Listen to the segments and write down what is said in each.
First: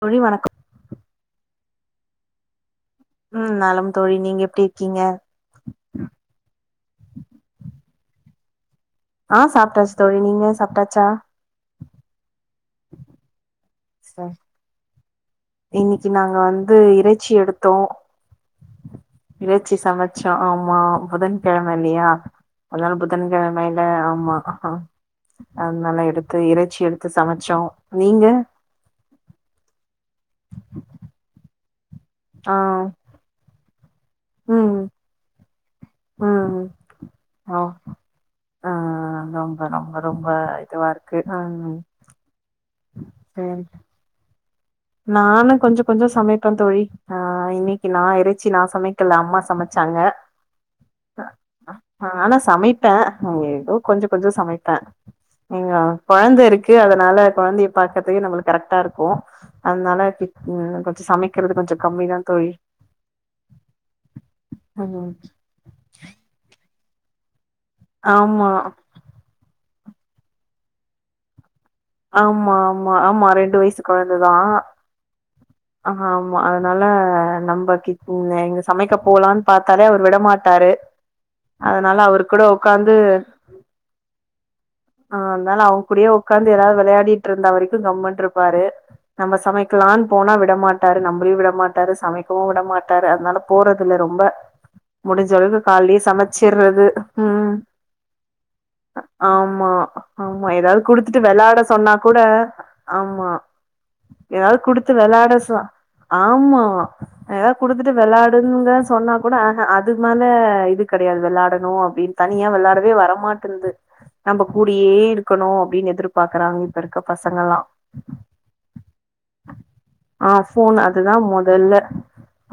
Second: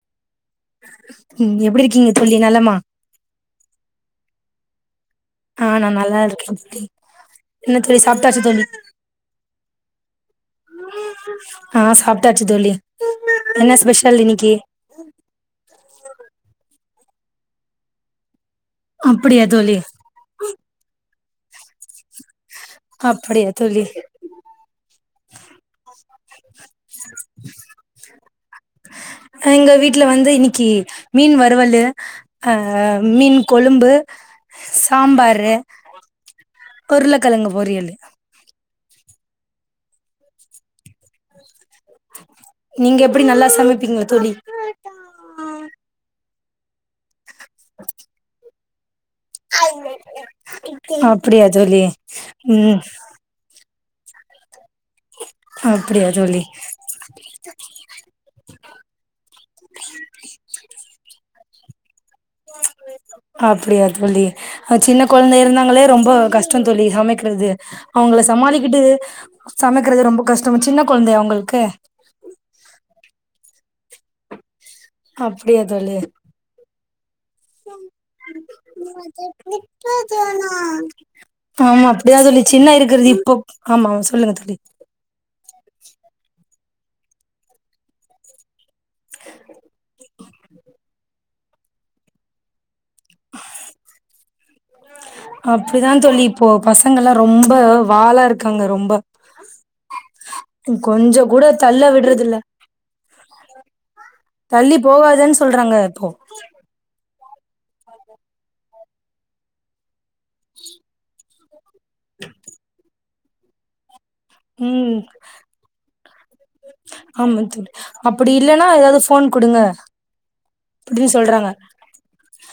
தோழி வணக்கம் ம் எப்டி இருக்கீங்க தோழி நலமா ம் நலம் தோழி நீங்க எப்டி இருக்கீங்க ஆ நல்லா இருக்கே தோழி என்ன தோழி சாப்ட்டாச்சா தோழி ஆ சாப்ட்டாச்சு தோழி நீங்க சாப்ட்டாச்சா ஆ சாப்ட்டாச்சு தோழி என்ன ஸ்பெஷல் இன்னைக்கி இன்னைக்கி நாங்க வந்து இறைச்சி எடுத்தோ அப்படியா தோழி இறைச்சி சமச் ச்சோ ஆமா புதன் கெழம இல்லயா அதனால அப்படியா புதன்கெழமையில தோழி ஆமா அதனால எடுத்து இறைச்சி எடுத்து சமச்சோ நீங்க எங்க வீட்ல வந்து இன்னைக்கி மீன் வருவலு அ ஆ மீன் கொழும்பு சாம்பாரு ஆ ஆ உருளக்கெழங்கு பொரியலு ஆ ரொம்ப ரொம்ப ரொம்ப இதுவா இருக்கு ஆ நீங்க எப்டி நல்லா சமைப்பீங்களா தோழி நானு கொஞ்ச கொஞ்சோ சமைப்பே த தோழி ஆ இன்னைக்கி நா இறைச்சி நா சமைக் கில அம்மா சமச்சாங்க அப்படியா தோழி ஆனா ம் சமைப்பே ஏதோ கொஞ்ச கொஞ்ச சமைப்பே நீங்க அப்படியா தோழி கொழந்தை இருக்கு அதனால கொழந்தைய பாக்கற்துக்கே நம்மளுக்கு கரெக்டா இருக்கு அதனால கிட் ன் கொஞ்ச சமைக்கிறது கொஞ்ச கம்மி தா அப்டியா தோழி அ சின்னக் ம் கொழந்த இரந்தாங்களேப் ரொம்போ கஷ்டந்தோழி சமைக்கிறது அவங்கள ஆமா சமாளிகிட்டு சமைக்கிறது ரொம்போ கஷ்டோ சின்ன கொழந்தையா அவுங்குள்க்கு ஆமா ஆமா ஆமா ரெண்டு வயசு கொழந்ததா அப்டியா தோ ஆ ஆமா அதனால நம்பகிட் இன்னே இங்க சமைக்கப் போலான் பாத்தாலே அவுர் விடமாட்டாரு அதனால அவுரு கூட உக்காந்து ஆமாவு சொல்லுங்க தோழி ஆ அத்னால அவுங் கூடியே வுக்காந்து எதாவ்து வெளையாடிட்ருந்தா வரைக்கு கம்முன்ட்ருப்பாரு நம்ப சமைக்லான் போனா விடமாட்டாரு நம்ளையு விடமாட்டாரு சமைக்கவு விடமாட் ட்டாரு அதனாலப் போறதுல்ல ரொம்ப முடிஞ்ச அளவுக்கு அப்டிதா கால்லியே தோழி இப்போ சமச்சிர்றது பசங்கல்லா ம் ரொம்ப ம் வாலா இருக்காங்க ரொம்ப ஆமா ஆமா எதாவ்து கொஞ்சோ குடுத்துட்டு கூட வெளாட தள்ள சொன்னாக் கூட விடுறதில்ல ஆமா எதாவ்து தள்ளி குடுத்து வெளாட போகாதன்னு சா சொல்றாங்க இப்போ ஆம்மா எதா குடுத்துட்டு வெளாடுன்ங்க சொன்னாக் கூட ஆ அ அதுக் மேல இது கெடையாது வெளாடணு அப் ப்டின் தனியா வெளாடவே வரமாட்டுந்து நம்பக் கூடியே ம் இருக்கணு அப்டின் எதிர்ப் பாக்கறாங் இப்ப இருக்கப் பசங்களா இல்லனா எதாது ஃபோன் குடுங்க ஆ ஃபோனு அப்டின்னு அதுதா சொல்றாங்க மொதல்ல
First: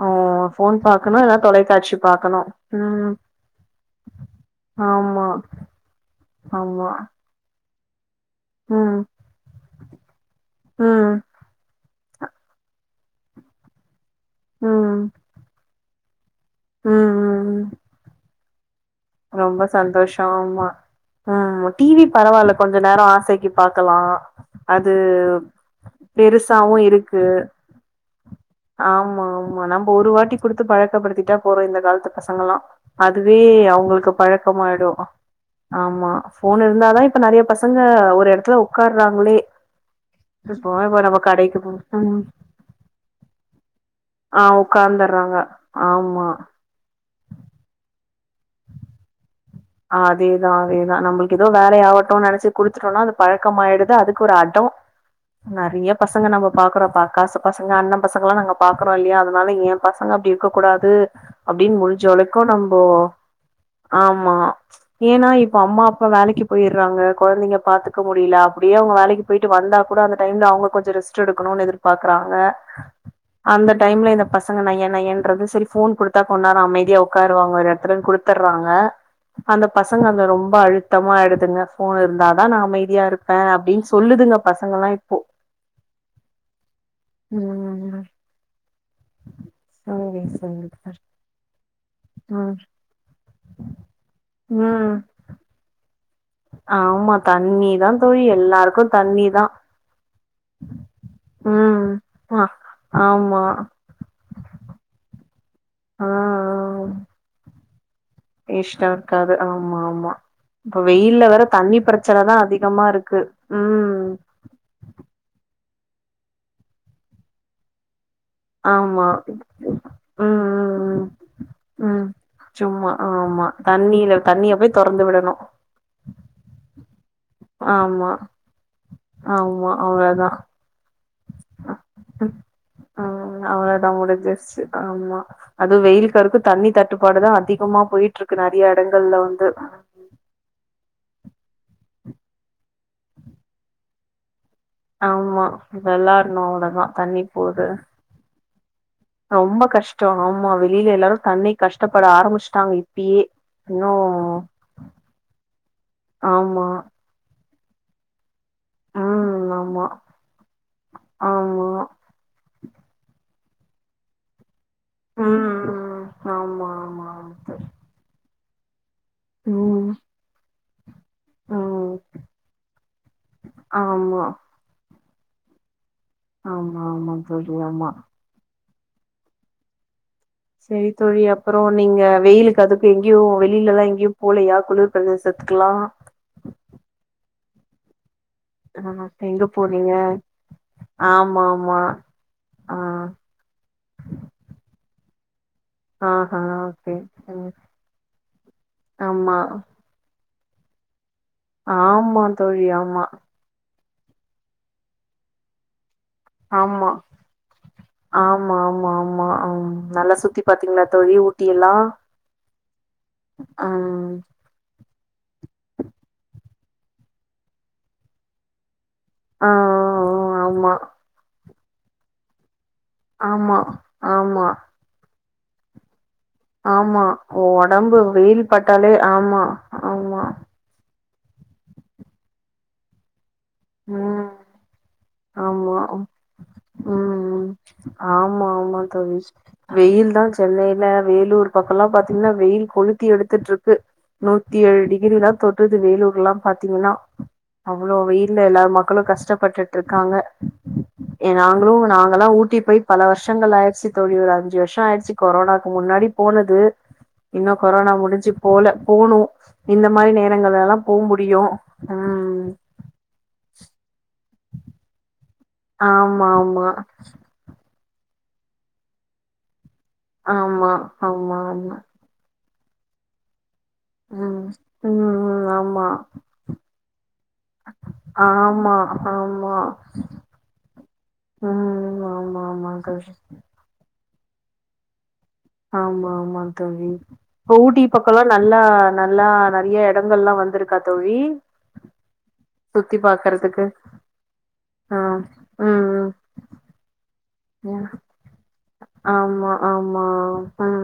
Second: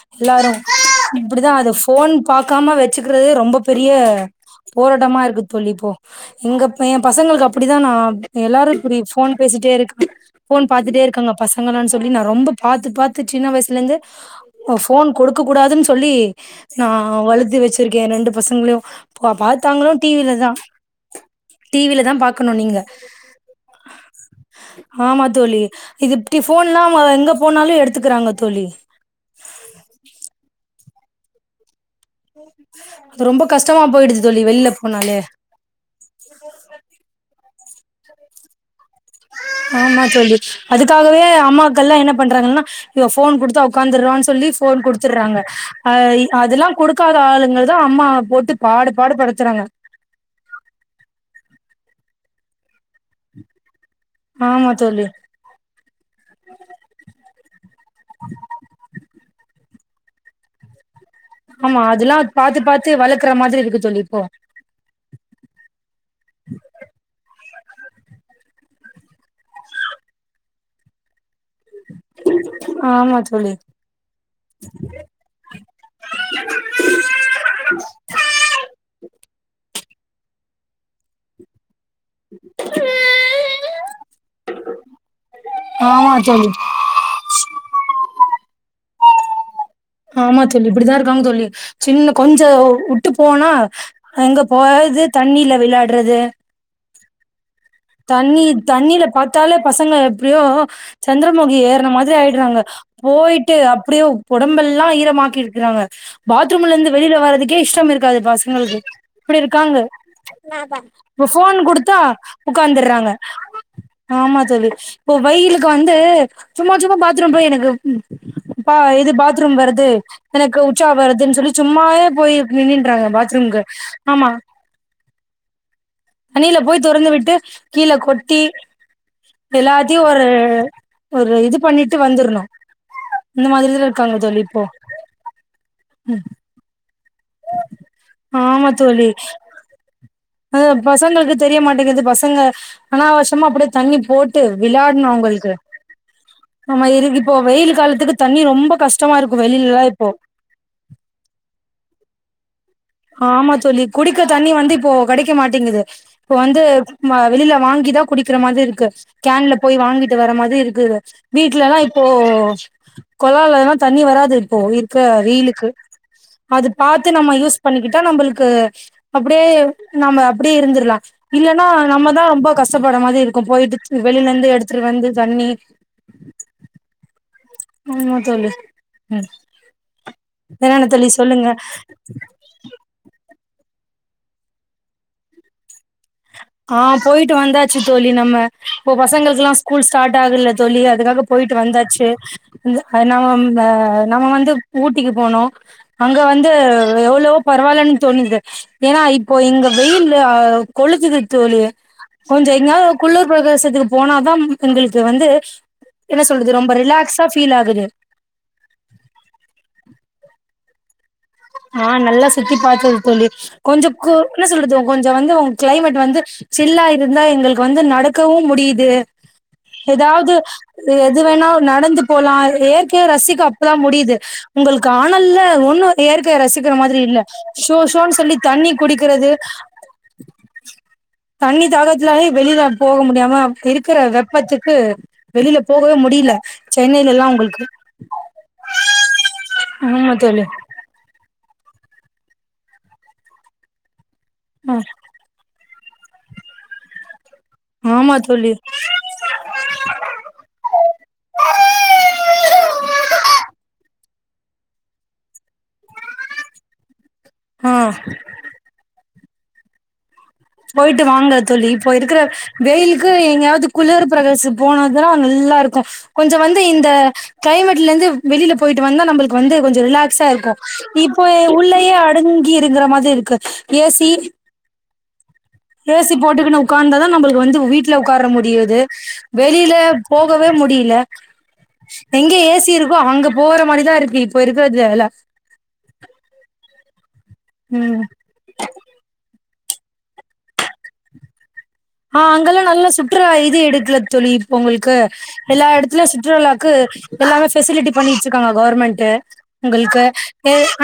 ஓ எல்லாரு ஃபோன் பாக்கணு இல்ல இப்புடிதா அது தொலைக்காட்சி ஃபோன் பாக்கணு பாக்காம ம் வெச்சுகிறதே ரொம்ப பெரிய போராட்டமா ஆமா இருக்கு தோழி இப்போ எங்கப் ஆமா எம் பசங்களுக்கு அப்டிதா நாப் எல்லாரு இப்புடி ம் ஃபோன் பேசிட்டே இருக் ஃபோன் பாத்துட்டே ம் இருக்காங்க பசங்களான் சொல்லி நா ரொம்பப் பாத்து பாத்து சின்ன வயிச்லந்து ம் ஒ ம் ஃபோன் கொடுக்க கூடாதுன் சொல்லி நா ம் வளுத்து ம் வெச்சிருக்கே ரெண்டு பசங்ளியு போ பாத்தாங்களு டி விலதா இம்ம டி விப் பரவால்ல கொஞ்ச நேரோ ஆசைக்கி பாக்கலா அது ஆமா தோழி இது இப்டி பெருசாவு ஃபோன்லா அவங்க இருக்கு எங்க போனாலு எடுத்துக்கிறாங்க தோழி ஆமா ஆமா நம்ப ஒரு வாட்டி குடுத்து பழக்கப்படுத்திட்டா போறோ இந்த காலத்துப் அது ரொம்ப கஷ்டமா போயிடுது தோழி வெள்லப் பழக்கமாயிடு போனாலே ஆமா ஃபோனு இருந்தாதா இப்ப நெறையப் பசங்க ஒரு எடத்துல உக்கார்றாங்ளே ஆமா தோழி அதுக்காகவே போ அம்மாக்கள்லா என்னப் ம் பண்றாங்கள்னா இவெ ஃபோன் குடுத்தா ஒக் க்காந்துர்ரோன் ஆ சொல்லி ஃபோன் உக்காந்தர்றாங்க குடுத்துர்றாங்க அயி ஆமா அதுலாங் குடுக்காத ஆளுங்கள்தா அம்மாவ போட்டுப் பாடு பாடு படுத்துறாங்க அதேதா அதேதா நம்புள்க் எதோ வேலையாவட்டுன் நெனச்சு குடுத்துட்டோனா அது பழக்கமாயிடுது அதுக் கு ஒரு அடோ ஆமா தோழி நெறையப் பசங்க நம்ம பாக்கறோ ப காசு பசங்க அண்ணம் பசங்களா நாங்க பாக்கறோ இல்லியா அதனால எம் பசங்க அப்டி இருக்க கூடாது அப்டின் ஆமா அதெல்லா முடிஞ்சளோக்கு பாத்து நம்போ பாத்து வளக்குற மாதிரி இருக்கு தோழி இப்போ ஆமா ஏனா இப்ப அம்மா அப்பா வேலைக்கி போயிர்றாங்க கொழந்தைங்க பாத்துக்க முடில அப்டியே அவுங்க வேலைகிப் போய்ட்டு வந்தாக்கூட அந்த டைம்ல அவுங்க கொஞ்சோ ரெஸ்ட் எடுக்குணுன் எதிர்பாக்கறாங்க ஆமா தோழி அந்தட் டைம்ல இந்த பசங்க நைய நையன்றது சரி ஃபோன் குடுத்தா கொண் நேரோ அமைதியா ஒக்காருவாங்க ஒரு எடத்துலன் குடுத்தர்றாங்க அந்தப் பசங்க அந்த ரொம்ப அழுத்தமாய்டுதுங்க ஃபோன் இருந்தாதா நா அமைதியா இருப்பே அப்டின்ச் சொல்லுதுங்க பசங்களா இப்போ ஆ தோழி ம் சரி ஆமா சரி தோழி இப்டிதா சரி இருக்காங்க தோழி சின்னப் கொஞ்சோ ம் ஓ வுட் ட்டுப் போனா எங்கப் போ ம் அது தண்ணில விளாட்றது ஆமா தண்ணி தா தண்ணி தண்ணில பாத்தாலே பசங்க எப்படியோ சந்திரமுகி ம் ஏறுன மாதிரி ஆ ஆயிடுறாங்க ஆமா போயிட்டு அப் அப்படியே உடம்பெல்லா ஈரமாக்கி இருக்கறாங்க ஆ பாத்ரூம்ல இருந்து வெளில வர்றதுக்கே இஷ்டம் இருக் காது பசங்களுக்கு இஷ்டோ இருக்காது இப்படி இருக்காங்க ஆமா ஆமா வெயில்ல இப்ப வேற ஃபோன் தண்ணி குடுத்தா பிரச்சனதா அதிகமா வந்தறாங்க இருக்கு ம் ஆ ஆமா தோழி இப்ப வெயிலுக்கு வந்து சும்மா சும்மா பாத்ரூம் போய் எனக்கு ம் ப்பா ஆமா இது பாத்ரூம் வருது ம் எனக்கு உச்சா ம் ம் வருதுன் சொல்லி சும்மாவே போயி நின்னின்றாங்க பாத்ரூம்க்கு தண்ணியில ஆமா தண்ணிய போய் தொறந்து விடணு தண்ணியில போய் தொறந்து விட்டு கீழ ஆமா கொட்டி ஆமா எல்லாத்தையு ஒரு அவ்ளோதா ஒரு இது பண்ணிட்டு வந்துர்ணு ஆ இந்த மாதிரிதா அவ்ளோதா இருக்காங்க தோழி இப்போ முடிஞ்சிருச்சு ஆமா அதுவு வெயிலுக்கற்க்கு தண்ணி தட்டுப்பாடு தா அதிகமா போயிட்ருக்கு நறையா எடங்கள்ல வந்து அத பசங்களுக்கு தெரிய மாட்டேங்குது பசங்க ஆனாவஷ்யமா அப்படியே தண்ணி போட் டு விளையாடுனு ஆமா அவுங்களுக்கு வெளாட்ணு அவ்ளோதா நம்ம இரு தண்ணி இப்போ போது வெயில் காலத்துக்கு தண்ணி ரொம்ப கஷ் ஷ்டமா இருக்கு ரொம்ப வெளிலலா கஷ்டோ இப்போ ஆமா வெளியில எல்லாரு தண்ணிக் கஷ்டப்பட ஆரம்மிச்சுட்டாங்க ஆமா தோழி குடிக்க தண்ணி வந்து இப்போ கடைக்க மாட்டேங்குது இப்ப வந்து ஆமா நம்ம வெளியில வாங்கி தா குடிக்கிற மாரி இருக் கு ம் கேன்ல போய் ஆமா வாங்கிட்டு வர மாதிரி இருக்குது வீட்ல ஆமா எல்லா இப்போ கொழாலல்லா தண்ணி வராது இப்போ இருக்க ம் வெயிலுக்கு ம் ஆமா ஆமா அது பாத்து ஆமா நம்ம யூஸ் பண்ணிக்கிட்டா நம்பளுக்கு அப்டியே தோழி ம் நம்ம அப்டியே இருந்துருல்லா இல்லன்னா ம் நம்மதா ரொம்ப கஷ்டப்பட மாதிரி இருக்கு போயிட்டு ஆமா வெளில இருந்து எடுத்துட்டு வந்து தண்ணி ஆமா ஆமா தோழி ஆமா சொல்லு ம் என்னென்ன செரி தோழி சொல்லுங்க அப்பறோ நீங்க வெயிலுக்கு அது இப்ப எங்கேயு வெளிலல்லா எங்கியு போலையா குளிர் பிரதேசத்துகெல்லா ஆ போயிட்டு வந்தாச்சு தோழி நம்ம இப்போ ஆ எங்க பசங்களுக்கெல்லா ஸ்கூல் போனீங்க ஸ்டார்ட் ஆகுல்ல தோழி அதுக்காக ஆமா போயிட்டு ஆமா வந்தாச்சு ஆ ந்து அதுநவம்ப நம்ம வந்து ஊட்டிக்கு போனோ அங்க ஆஹா வந்து ஓகே எவ்ளவோ ம் பரவாயில்லன் தோணுது ஏனா இப்போ ஆமா இங்க வெயிலு கொளுத்துது தோழி ஆமா கொஞ்சோ தோழி எங்கயாது குளு ஆமா குளிர் பிரதேசத்துக்கு போனா தா எங்களுக்கு வந்து என்ன சொல்றது ரொம்ப ஆமா ரிலாக்ஸா ஃபீல் ஆகுது ஆமா ஆமா ஆமா அம் நல்லா சுத்தி பாத்தீங்களா தோழி எல்லா ஆ நல்லா சுத்தி பாத்தது தோழி கொஞ்ச கு ம் என்ன சொல்றது கொஞ்சோ வந்து உங் கிளைமேட் வந்து சில்லா இருந்தா எங்களுக்கு வந்து நடக்கவும் முடியுது ஆ ஏதாவது ஆமா எது வேணா நடந்து போலா எற் இயற்க்கைய ரசிக்க ஆமா அப்பதா முடியுது ஆமா உங்களுக்கு ஆனல்ல ஒன்னு இயற் கைய ரசிக்கிற மாதிரி ஆமா இல்ல ஷோ ஒடம்பு ஷோனு சொல்லி வெயில் தண்ணி பட்டாலே குடிக்கறது ஆமா ஆமா தண்ணி தாகத்துலே வெளியில போக முடியாம இருக்கற ம் வெப்பத்துக்கு வெளியில ஆமா போகவே முடியல சென்னையிலல்லா ம் உங்களுக்கு ஆமா ஆமா ஆமா தோழி ல வேலூர் பக்கோல்லா பாத்தீங்கன்னா வெயில் கொளுத்தி எடுத்துட்ருக்கு நூத்தி ஆ ஏழு டிகிரி தா தொட் டுது வேலூர்ல்லா பாத்தீங்கன்னா அவ்ளோ ஆமா வெயில்ல தோழி எல்லாரு மக்களு கஷ்டப்பட்டுட் ருக்காங்க ஏ நாங்களு நாங்கல்லா ஊட்டி போய் பல வருஷங்கள் ஆயிருச்சு தோழி ஒரு அஞ்சு வருஷோ ஆயிடுச்சு கொரோனா முன்னாடி போனது இன்னு ஆ கொரோனா முடிஞ்சு போல போனு இந்த மாரி நேர போய்ட்டு வாங்க தோழி இப்போ இருக்கிற வெயில் க்கு எங்கயாவது குளிர் பிரதேச போன தா நல்லா இருக்கு ஆமா கொஞ்ச வந்து ஆமா இந்த க்ளைமேட்ல இருந்து வெளியில போயிட்டு வந்தா நம்மளுக்கு வந்து கொஞ்ச ரிலாக்ஸா இருக்கு ஆமா இப்போ ஆமா ஆமா உள்ளயே அடங்கி இருக்குற மாதிரி இருக்கு ஏ சி ஆ ஏ சி போட்டுக்குன்னு ஒக்காந்தாதா நம்மளுக்கு வந்து வீட்ல ஒக்காற ஆமா, முடியுது ஆமா. வெளியில போகவே முடியல ம். எங்க ஆமா, ஏ ஆமா சி இருக்கோ தோழி. அங்க போற மாரிதா இருக்கு போய் இருக்குறதுல இல்ல ஆமா ஆமா தோழி இப்ப ஊட்டி ம் பக்கலா நல்லா நல்லா நெறயா எடங்கல்லா வந்துருக்கா தோழி ஆ அங்கெல்லா நல்லா சுத்தி சுற்றுலா இது பாக்கறதுக்கு. இடுக்குல தோழி இப்ப ஒங்களுக்கு ஆ. எல்லா ம், எடத்துலயு சுற்றுலாக்கு எல்லாமே ம். பெசிலிட்டி பண்ணி வச்சுருக்காங்க கவர்மெண்டு ஆமா, உங்களுக்கு ஆமா.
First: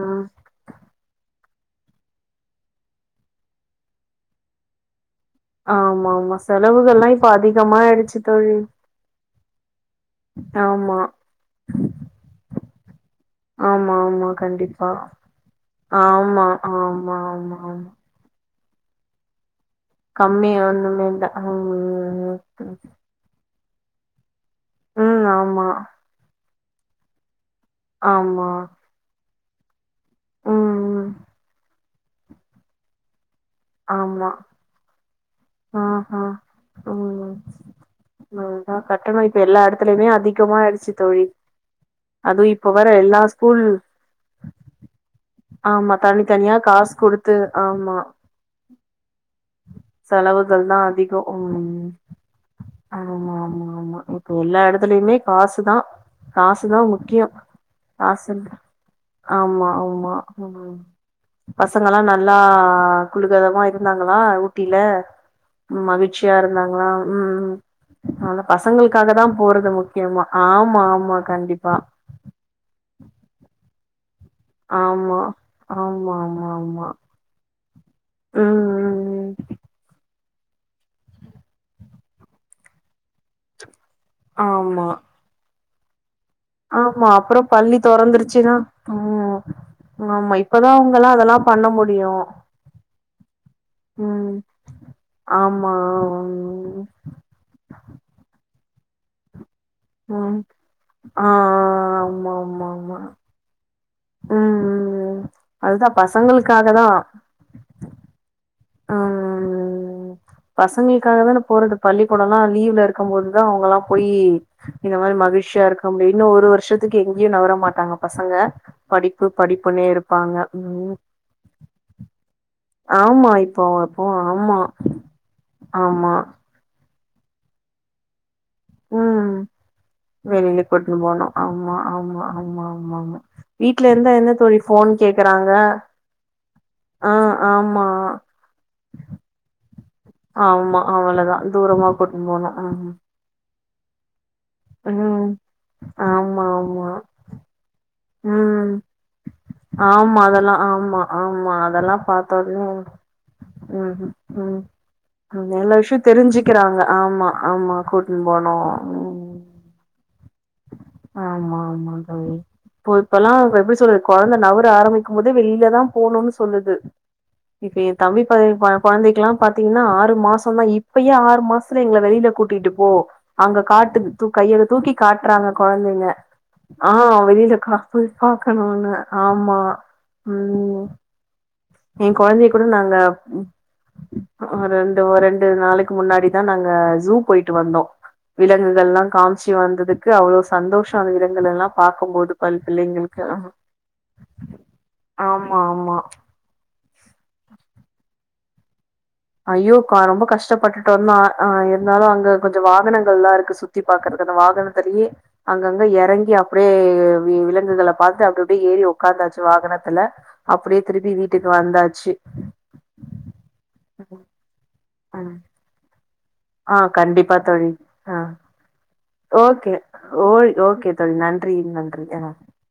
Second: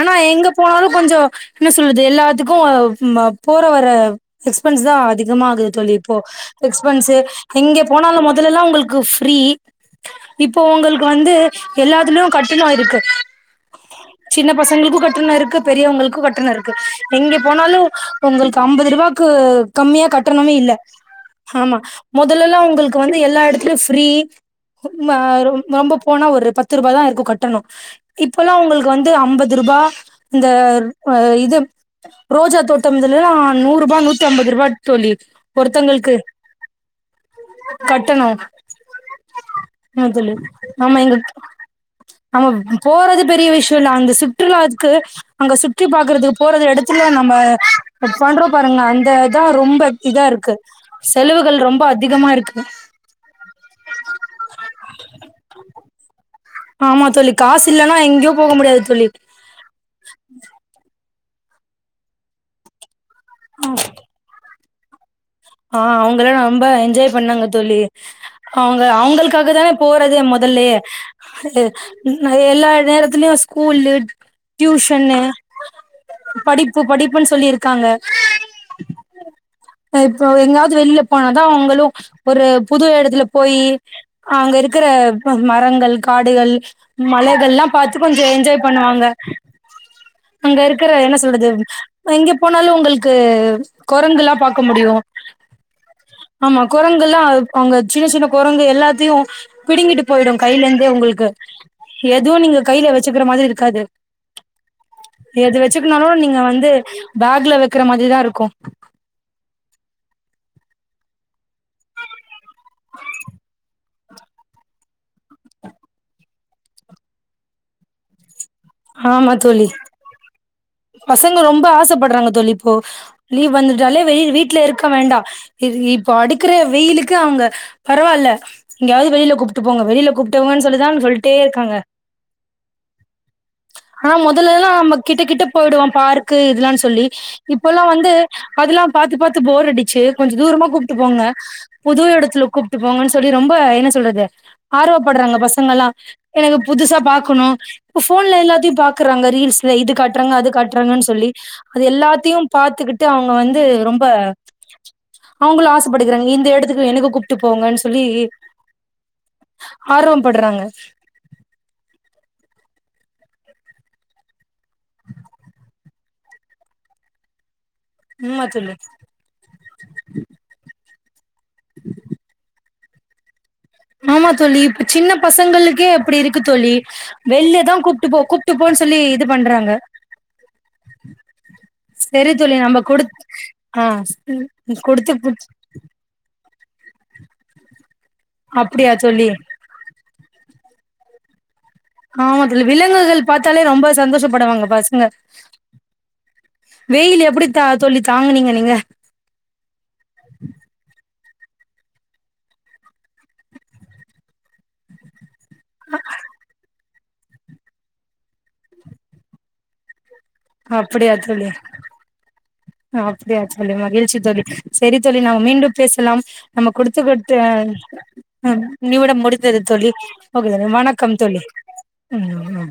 ஆனா எங்க போனாலு கொஞ்சோ என்ன சொல்றது எல்லாத்துக்கு போற வர எக்ஸ்பென்ஸு தா அதிகமா தோழி இப்போ ஆமாமா. செலவுகள்லா எக்ஸ்பன்ஸ்சு இப்ப எங்க அதிகமாயிடுச்சு போனாலு தோழி. மொதலல்லா ஒங்களுக்கு ஃப்ரீ இப்போ ஆமா. ஒங்களுக்கு வந்து எல்லாத்துலயு கட்டணோ இருக்கு ஆமாமா சின்ன கண்டிப்பா. பசங்களுக்கு கட்டண இருக்கு பெரியவங்களுக்கு ஆமா, கட்டண இருக்கு ஆமா, எங்க ஆமா, போனாலு ஆமா. ஒங்களுக்கு அம்பது ரூபாக்கு கம்மியா கம்மி கட்டணமே இல்ல ஒண்ணுமே இல்ல. ம். ஆமா ம். மொதலல்லா ஒங்களுக்கு வந்து எல்லா எடத்துலயு ஃப்ரீ ம். ஆமா, ரொம்ப போனா ஒரு பத்து ரூபாய் தா இருக்கு கட்ட ட்டனு ஆமா. இப்பல்லா ஒங்களுக்கு வந்து அம்பது ரூபாய் இந்த ம். இது ரோஜா தோட்டம் இதுல எல்லா நூறு ரூபா நூத்தி ஆமா. அம்பது ரூபா தோழி ஒருத்தங்களுக்கு ஆஹா ம் கட்டணோ ம் அதா கட்டணோ இப்ப எல்லா ஆமா எடத்துலயுமே தோழி அதிகமா ஆயிடுச்சு தோழி அதுவு இப்ப அங்க வேற எல்லா போறது பெரிய ஸ்கூல் விஷயோ இல்ல அந்த சுற்றுலாத்துக்கு அங்க சுத்தி ஆமா பாக்குறதுக்கு தனித்தனியா போறது எடத் காசு த்துல குடுத்து நம்ம ஆமா பண்றோ பாருங்க அந்ததா ரொம்ப இதா இருக்கு செலவுகள் தா அதிகோ செலவுகள் ரொம்ப ம் அதிகமா இருக்கு ஆமா ஆமா ஆமா இப்ப எல்லா எடத்துலயுமே காசுதா காசுதா ஆமா முக்கியோ தோழி காசு இல்லன்னா எங்கேயோ காசு போக முடியாது தோழி ஆமா ஆமா பசங்கல்லா நல்லா குல்கதமா இருந்தாங்கள வா ஊட்டில ஆ அவுங்கால மகிழ்ச்சியா ரொம்ப இருந்தாங்களா என்ஜாய் ம் பண்ணாங்க ம் தோழி அதா அவுங்க பசங்களுக்காக தா அவுங்களுக்காக போறது தானே போறதே முக்கியமா மொதல்லே ஆமா ஆமா கண்டிப்பா எல்லா நேரத்துலயு ஸ்கூல்லு ஆமா டியூஷன்னு ஆமா படிப்பு படிப்புன்னு சொல்லி இருக்காங்க உம் உம் உம் இப்போ எங்காவது வெளில போனாதா அவுங்களு ஒரு புது எடத்துல போயி அங்க ஆமா இருக்குற மரங்கள் காடுகள் ஆமா அப்புறோ மலைகள்லா பள்ளி பாத்து கொஞ்சோ தொறந்துருச்சுன்னா என்ஜாய் பண்ணுவாங்க ம் ஆமா அங்க இப்பதா இருக்குற அவங்கல்லா என்ன அதெல்லா சொல்றது பண்ண முடியு எங்க போனாலு ஒங்களுக்கு ம் கொரங்கெல்லா பாக்க முடியு ஆமா ஆமா கொரங்கெல்லா அவுங்க சின்ன சின்ன கொரங்கு எல்லாத்தையு பிடுங்கிட்டு போயிடு ம் கையில இருந்து ஒங்களுக்கு ஆ ஆமா எதுவு நீங்க ஆமா கையில ஆமா வெச்சுக்குற மாரி இருக்காது ம் ம் எது அதுதா வெச்சுக்கனாலு நீங்க வந்து பசங்களுக்காக தா பேக்ல வெக்குற மாரிதா இருக்கு [inaudible] ம் பசங்களுக்காக தான போறது பள்ளிக்கூடோ எல்லா லீவ்ல இருக்கும் போதுதா அவுங்களா போயி இந்த மாரி மகிழ்ச்சியா இருக்க முடியு இன்ன ஒரு வருஷத்துக்கு எங்கேயு நகர மாட்டாங்க பசங்க படிப்பு ஆமா தோழி படிப்புன்னே இருப்பாங்க ம் பசங்க ரொம்ப ஆசைப்படுறாங்க தோழி ப்போ ஆமா லீவ் இப்போ வந்துட்டாலே இப்போ வெயி ஆமா வீட்ல இருக்க வேண்டா இப்ப ஆமா அடி க்கிற வெயிலுக்கு அவங்க பரவாயில்ல எங்கயாது வெளில ம் கூப்பிட்டு போங்க வெளில கூப்புட்டுங்க சொல்லிதா கூட்னு போனு சொல்ட்டே இருக்காங்க ஆமா ஆமா ஆமா ஆமா ஆமா வீட்ல இருந்தா ஆனா என்ன தோழி முதல்லைலா ஃபோன் நம்ம கிட்ட கிட்ட கேக்குறாங்க போயிடுவோ பார்க்கு இதல்லானு சொல்லி ஆ இப்பெல்லா ஆமா வந்து அதெல்லா பாத்து பாத்து போர் அடிச்சு கொஞ்ச தூரமா ஆமா கூப்புட்டு போங்க அவ்வளதா தூரமா புது கூட்னு இடத்துல போனு கூப்புட்டு ம் போங்கன்னு சொல்லி ரொம்ப என்ன சொல்றது ம் ஆர்வப்படுறாங்க பசங்கல்லாம் ஆமா எனக்கு ஆமா புதுசா பாக்கணு போன்ல எல்லாத்தையு ம் பாக்குறாங்க ரீல்ஸ்ல இது ஆமா காட்டுறாங்க அது அதெல்லா ஆமா காட்டுறாங்கன் சொல்லி ஆமா அது அதெல்லா எல்லாத்தயு பாத்தோனே பாத்துக்கி ட்டு அவங்க வந்து ரொம்ப ம் ம் ம் அவுங்களு எல்லா விஷயோ ஆசப்பட்டுகுறாங்க இந்த தெரிஞ்சுக்கிறாங்க இடத்துக்கு எனக்கு ஆமா கூப்புட்டு ஆமா போங்கன்னு சொல்லி கூட்டுன்னு போனோ ம் ஆர்வம் படுறாங்க ஆமா ஆமா தோழி இப்ப இப்பெல்லா எப்டி சொல்லுறது குழந்த நவர ஆரம்பிக்கும் போதே வெளிலதான் போகணுனு சொல்லுது இப்ப ஏ தம்பி ஆமா பைய தோழி குழ குழந்தைக்கெல்லா பாத்தீங்ன்னா ஆறு மாசோ தா இப்பயே ஆறு மாச எங்கள வெளில கூட்டிட்டு போ அங்க காட்டு ஆமா தோழி கையள இப்ப தூக்கி சின்ன காட்டுறாங்க பசங்களுக்கே கொழந்தைங்க அப்டி இருக்கு தோழி ஆ வெளியில வெள்ள கா தான் போய் கூப்புட்டு போ கூப்புட்டு போன்னு பாக்கணுன்னு சொல்லி இது ஆமா பண்றாங்க ஏ செரி குழந்தைக்கு தோழி கூட நம்ம நாங்க குடுத் ஆ ஆ ரெண்டு குடுத்து ஒரு ரெண்டு புட்ச் நாளக்கு முன்னாடி தான் நாங்க ஜூ போய்ட்டு வந்தோம் விலங்குகள் அப்டியா ல்லா தோழி காமிச்சி வந்தது க்கு அவ்ளோ சந்தோஷ அதுங்க இடங்கள் எல்லா பாக்கும்போது ஆமா பல் தோழி பிள்ளைங்களுக்கு விலங்குகள் பாத்தாலே ரொம்ப சந்தோஷப்படுவாங்க பசங்க ஆமா ஆமா வெயில் எப்டி த தோழி தாங்கனீங்க நீங்க ஐயோ ரொம்ப கஷ்டப்பட்டுட்டு வந்தா அவன் ஆ இருந்தாலு அங்க கொஞ்சோ வாகனங்கள்லா இருக்கு சுத் சுத்தி பாக்றது அந்த வாகனத்துலயே அங்கங்க இறங்கி அப்டியே விலங்குகளை பாத்து அப்டி அப்டியே ஏறி உக்காந்தாச்சு வாகனத்துல அப்டியே திருப்பி அப்டியா தோழி வீட்டுக்கு வந்தாச்சு அப்டியா தோழி மகிழ்ச்சி தோழி சரி தோழி ம் நாம மீண்டும் பேசலாம் நம்ம ஆ கண்டிப்பா குடுத்துகிட்ட தோழி ஆ இன்னையோட முடிந்தது ஓகே தோழி ஓ ஓகே வணக்கம் தோழி நன்றி நன்றி ஆ ம் ம்